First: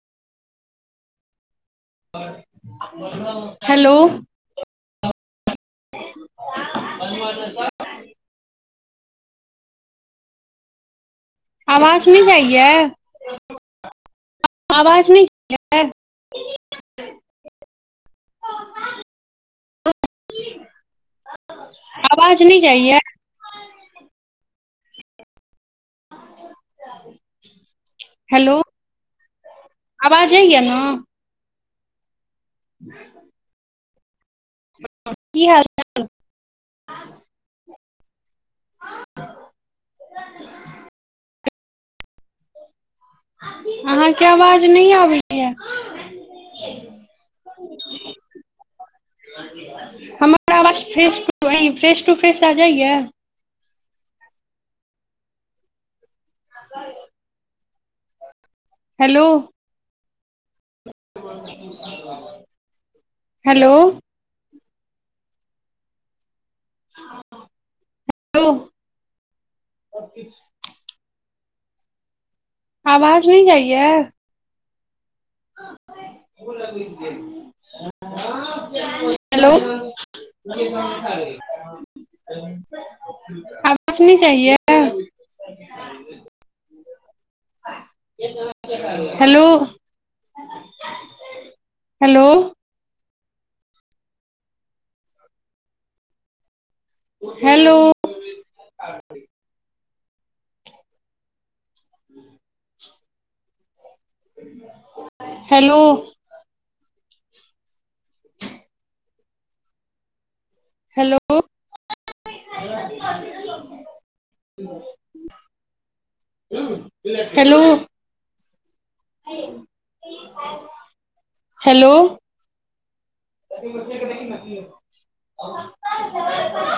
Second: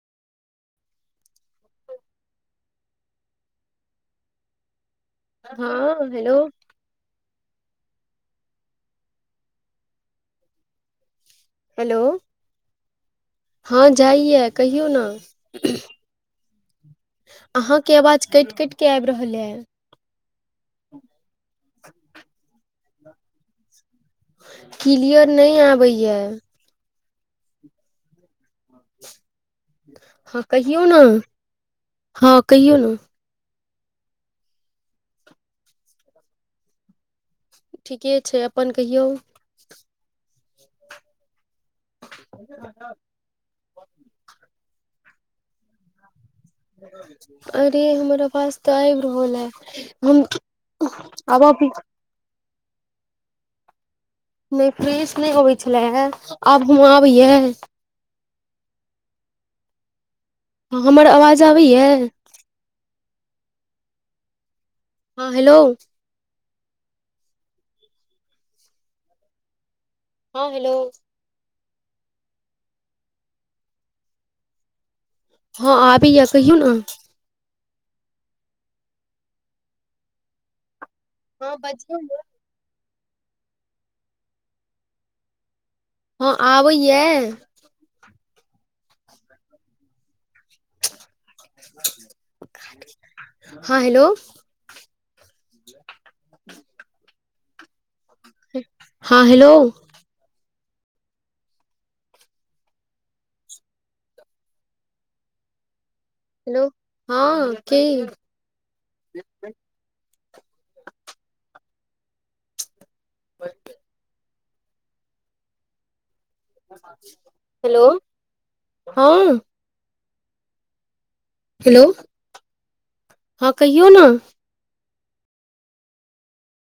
Hello हँ hello [inaudible] hello आवाज नहि हँ जाइये जाइया कहियौ ने आवाज नहि जाइये [inaudible] अहाँके आवाज कटि कटि के आबि रहल ए। आवाज नहि जाइयेए। क्लियर नहि आबै ये। हेलो आवाज हँ जाइया कहियौ ने हँ कहियौ ने की हाल ठीके छै अपन कहियौ [inaudible] अहाँके आवाज नहि आबैए अरे हमर पास तऽ आइब रहल हें आब अबैये जाइये नहि फ्रेश नहि अबै छले हे। आब हमरो आबैये हेलो। हँ। हमर आवाज आबैये। हेलो। हँ। हेलो। हेलो। हँ। हेलो। आवाज नै जाइये हँ आबैये कहियौ ने हेलो। हँ बजियौ ने आबाज नै। जाइये। [unintelligible] हं आबय ये। हेलो। हेलो हं हेलो। हेलो। हां हेलो। [inaudible] हेलो। हेलो हं की। [inaudible] Hello [unintelligible] [inaudible] hello. हं। हेलो। हँ कहियौ ने [unintelligible]